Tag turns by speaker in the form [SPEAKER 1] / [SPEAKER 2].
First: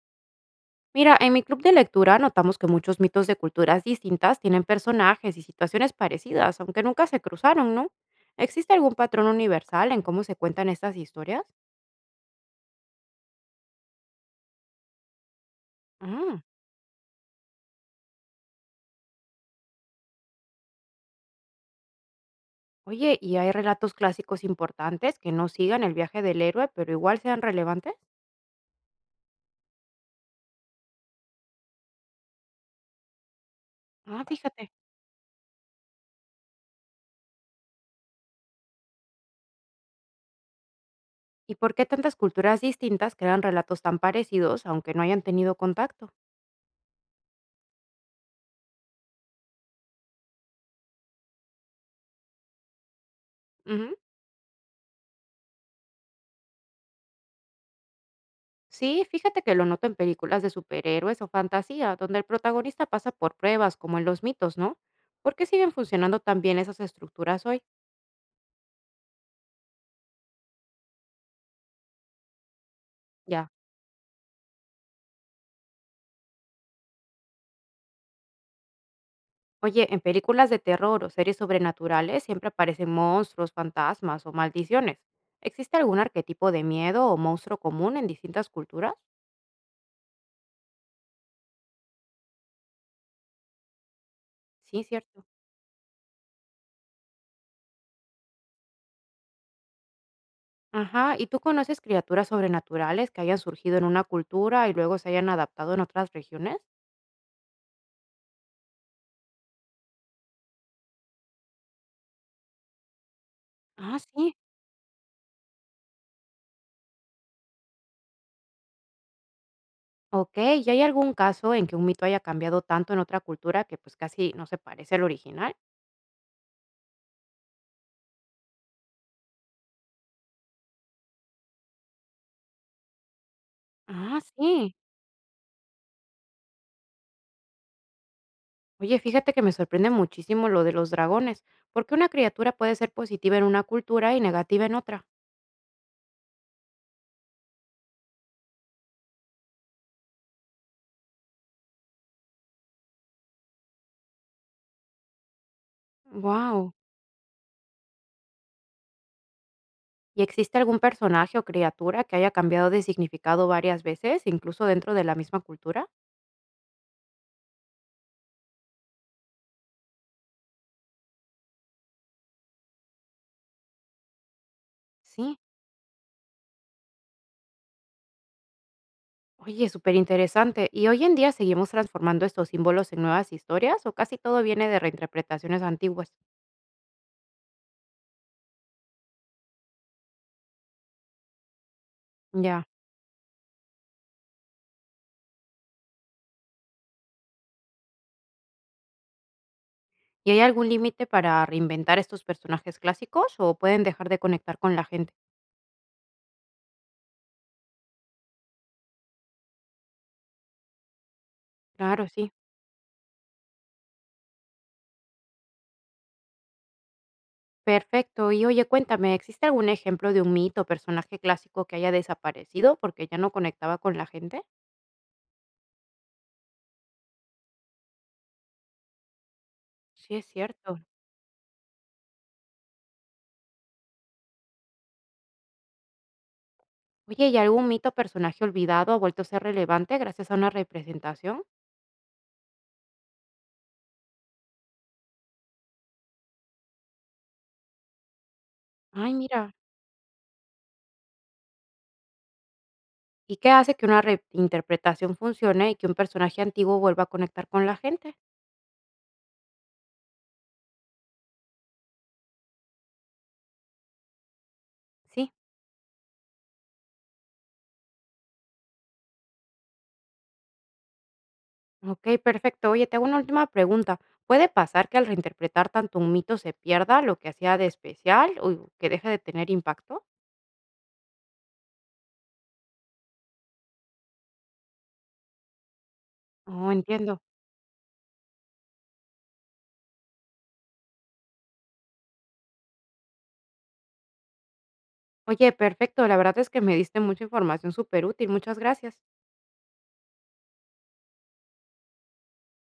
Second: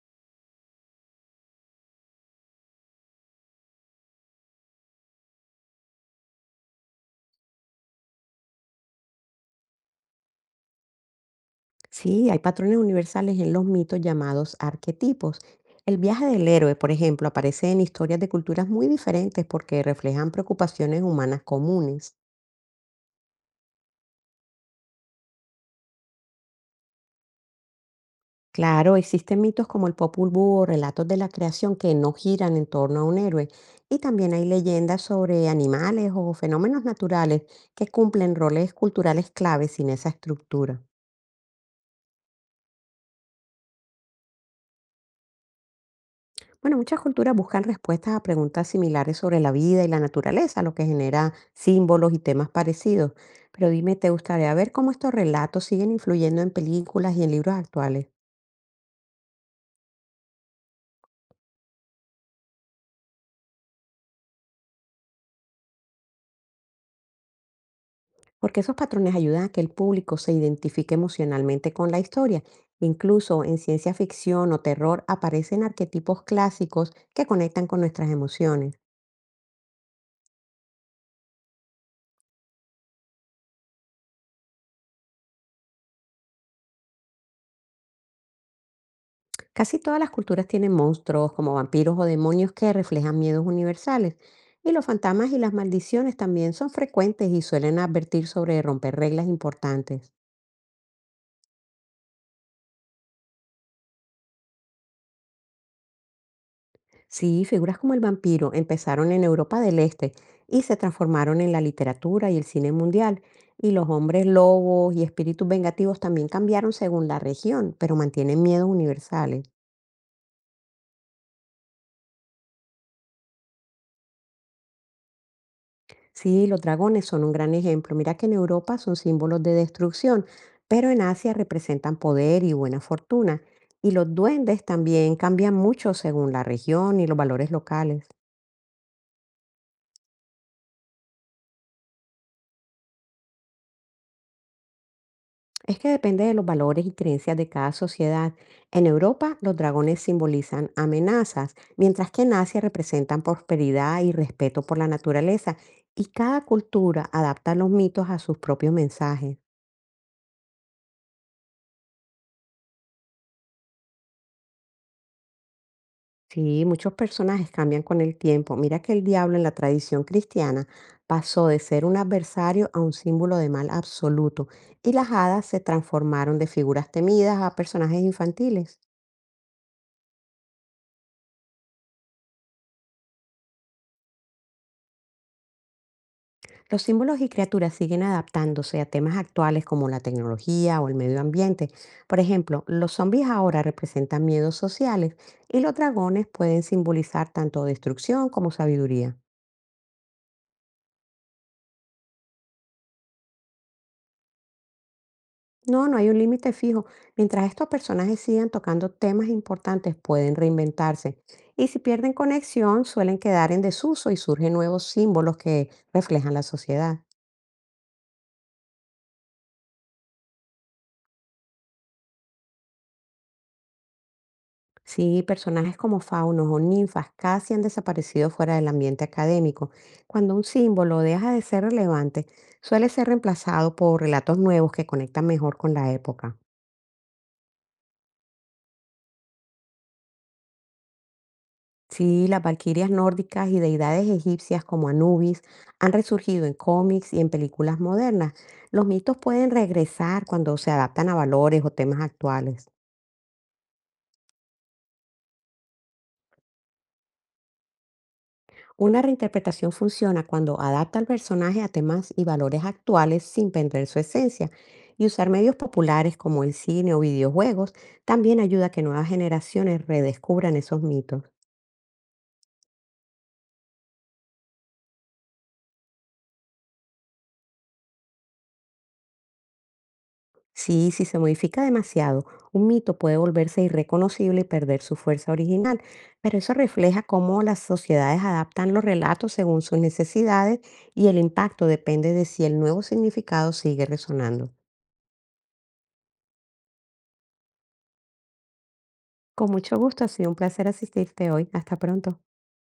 [SPEAKER 1] Mira, en mi club de lectura notamos que muchos mitos de culturas distintas tienen personajes y situaciones parecidas, aunque nunca se cruzaron, ¿no? ¿Existe algún patrón universal en cómo se cuentan estas historias?
[SPEAKER 2] Sí, hay patrones universales en los mitos llamados arquetipos. El viaje
[SPEAKER 1] Ah,
[SPEAKER 2] del héroe, por ejemplo, aparece en historias de culturas muy diferentes porque reflejan preocupaciones humanas comunes.
[SPEAKER 1] oye, ¿y hay relatos clásicos importantes que no sigan el viaje del héroe, pero igual sean relevantes?
[SPEAKER 2] Claro, existen mitos como el Popol Vuh o relatos de la creación que no giran en torno a un héroe. Y
[SPEAKER 1] Ah,
[SPEAKER 2] también hay
[SPEAKER 1] fíjate.
[SPEAKER 2] leyendas sobre animales o fenómenos naturales que cumplen roles culturales clave sin esa estructura.
[SPEAKER 1] ¿Y por qué tantas culturas distintas crean relatos tan parecidos, aunque no hayan tenido contacto?
[SPEAKER 2] Bueno, muchas culturas buscan respuestas a preguntas similares sobre la vida y la naturaleza, lo que genera símbolos y temas parecidos. Pero
[SPEAKER 1] Ujú.
[SPEAKER 2] dime, ¿te gustaría ver cómo estos relatos siguen influyendo en películas y en libros actuales?
[SPEAKER 1] Sí, fíjate que lo noto en películas de superhéroes o fantasía, donde el protagonista pasa por pruebas, como en los mitos, ¿no? ¿Por qué siguen funcionando tan bien esas estructuras hoy?
[SPEAKER 2] Porque esos patrones ayudan a que el público se identifique emocionalmente con la historia. Incluso
[SPEAKER 1] Ya.
[SPEAKER 2] en ciencia ficción o terror aparecen arquetipos clásicos que conectan con nuestras emociones.
[SPEAKER 1] Oye, en películas de terror o series sobrenaturales siempre aparecen monstruos, fantasmas o maldiciones. ¿Existe algún arquetipo de miedo o monstruo común en distintas culturas?
[SPEAKER 2] Casi todas las culturas tienen monstruos como vampiros o demonios que reflejan miedos universales. Y
[SPEAKER 1] Sí,
[SPEAKER 2] los
[SPEAKER 1] cierto.
[SPEAKER 2] fantasmas y las maldiciones también son frecuentes y suelen advertir sobre romper reglas importantes.
[SPEAKER 1] Ajá, ¿y tú conoces criaturas sobrenaturales que hayan surgido en una cultura y luego se hayan adaptado en otras regiones?
[SPEAKER 2] Sí, figuras como el vampiro empezaron en Europa del Este y se transformaron en la literatura y el cine mundial. Y los
[SPEAKER 1] Ah,
[SPEAKER 2] hombres
[SPEAKER 1] sí.
[SPEAKER 2] lobos y espíritus vengativos también cambiaron según la región, pero mantienen miedos universales.
[SPEAKER 1] Ok, ¿y hay algún caso en que un mito haya cambiado tanto en otra cultura que pues casi no se parece al original?
[SPEAKER 2] Sí, los dragones son un gran ejemplo. Mira que en Europa son símbolos de destrucción, pero en Asia representan poder y buena fortuna. Y los
[SPEAKER 1] Ah,
[SPEAKER 2] duendes
[SPEAKER 1] sí.
[SPEAKER 2] también cambian mucho según la región y los valores locales.
[SPEAKER 1] Oye, fíjate que me sorprende muchísimo lo de los dragones, porque una criatura puede ser positiva en una cultura y negativa en otra.
[SPEAKER 2] Es que depende de los valores y creencias de cada sociedad. En Europa, los dragones simbolizan amenazas, mientras que en Asia representan prosperidad y respeto por la naturaleza. Y cada
[SPEAKER 1] Wow.
[SPEAKER 2] cultura adapta los mitos a sus propios mensajes.
[SPEAKER 1] ¿Y existe algún personaje o criatura que haya cambiado de significado varias veces, incluso dentro de la misma cultura?
[SPEAKER 2] Sí, muchos personajes cambian con el tiempo. Mira que el diablo en la tradición cristiana pasó de ser un adversario a un símbolo de mal absoluto, y las
[SPEAKER 1] Sí.
[SPEAKER 2] hadas se transformaron de figuras temidas a personajes infantiles.
[SPEAKER 1] Oye, súper interesante. ¿Y hoy en día seguimos transformando estos símbolos en nuevas historias o casi todo viene de reinterpretaciones antiguas?
[SPEAKER 2] Los símbolos y criaturas siguen adaptándose a temas actuales como la tecnología o el medio ambiente. Por
[SPEAKER 1] Ya.
[SPEAKER 2] ejemplo, los zombies ahora representan miedos sociales y los dragones pueden simbolizar tanto destrucción como sabiduría.
[SPEAKER 1] ¿Y hay algún límite para reinventar estos personajes clásicos o pueden dejar de conectar con la gente?
[SPEAKER 2] No hay un límite fijo. Mientras estos personajes sigan tocando temas importantes, pueden reinventarse. Y si
[SPEAKER 1] Claro,
[SPEAKER 2] pierden
[SPEAKER 1] sí.
[SPEAKER 2] conexión, suelen quedar en desuso y surgen nuevos símbolos que reflejan la sociedad.
[SPEAKER 1] Perfecto. Y oye, cuéntame, ¿existe algún ejemplo de un mito o personaje clásico que haya desaparecido porque ya no conectaba con la gente?
[SPEAKER 2] Sí, personajes como faunos o ninfas casi han desaparecido fuera del ambiente académico.
[SPEAKER 1] Sí, es
[SPEAKER 2] Cuando un
[SPEAKER 1] cierto.
[SPEAKER 2] símbolo deja de ser relevante, suele ser reemplazado por relatos nuevos que conectan mejor con la época.
[SPEAKER 1] Oye, ¿y algún mito o personaje olvidado ha vuelto a ser relevante gracias a una representación?
[SPEAKER 2] Sí, las valquirias nórdicas y deidades egipcias como Anubis han resurgido en cómics y en películas modernas. Los
[SPEAKER 1] Ay,
[SPEAKER 2] mitos pueden
[SPEAKER 1] mira.
[SPEAKER 2] regresar cuando se adaptan a valores o temas actuales.
[SPEAKER 1] ¿Y qué hace que una reinterpretación funcione y que un personaje antiguo vuelva a conectar con la gente?
[SPEAKER 2] Una reinterpretación funciona cuando adapta al personaje a temas y valores actuales sin perder su esencia. Y usar
[SPEAKER 1] Sí.
[SPEAKER 2] medios populares como el cine o videojuegos también ayuda a que nuevas generaciones redescubran esos mitos.
[SPEAKER 1] Ok, perfecto. Oye, te hago una última pregunta. ¿Puede pasar que al reinterpretar tanto un mito se pierda lo que hacía de especial o que deje de tener impacto?
[SPEAKER 2] Sí, si se modifica demasiado, un mito puede volverse irreconocible y perder su fuerza original, pero eso
[SPEAKER 1] Oh,
[SPEAKER 2] refleja
[SPEAKER 1] entiendo.
[SPEAKER 2] cómo las sociedades adaptan los relatos según sus necesidades y el impacto depende de si el nuevo significado sigue resonando.
[SPEAKER 1] Oye, perfecto. La verdad es que me diste mucha información súper útil. Muchas gracias.
[SPEAKER 2] Con mucho gusto, ha sido un placer asistirte hoy. Hasta pronto.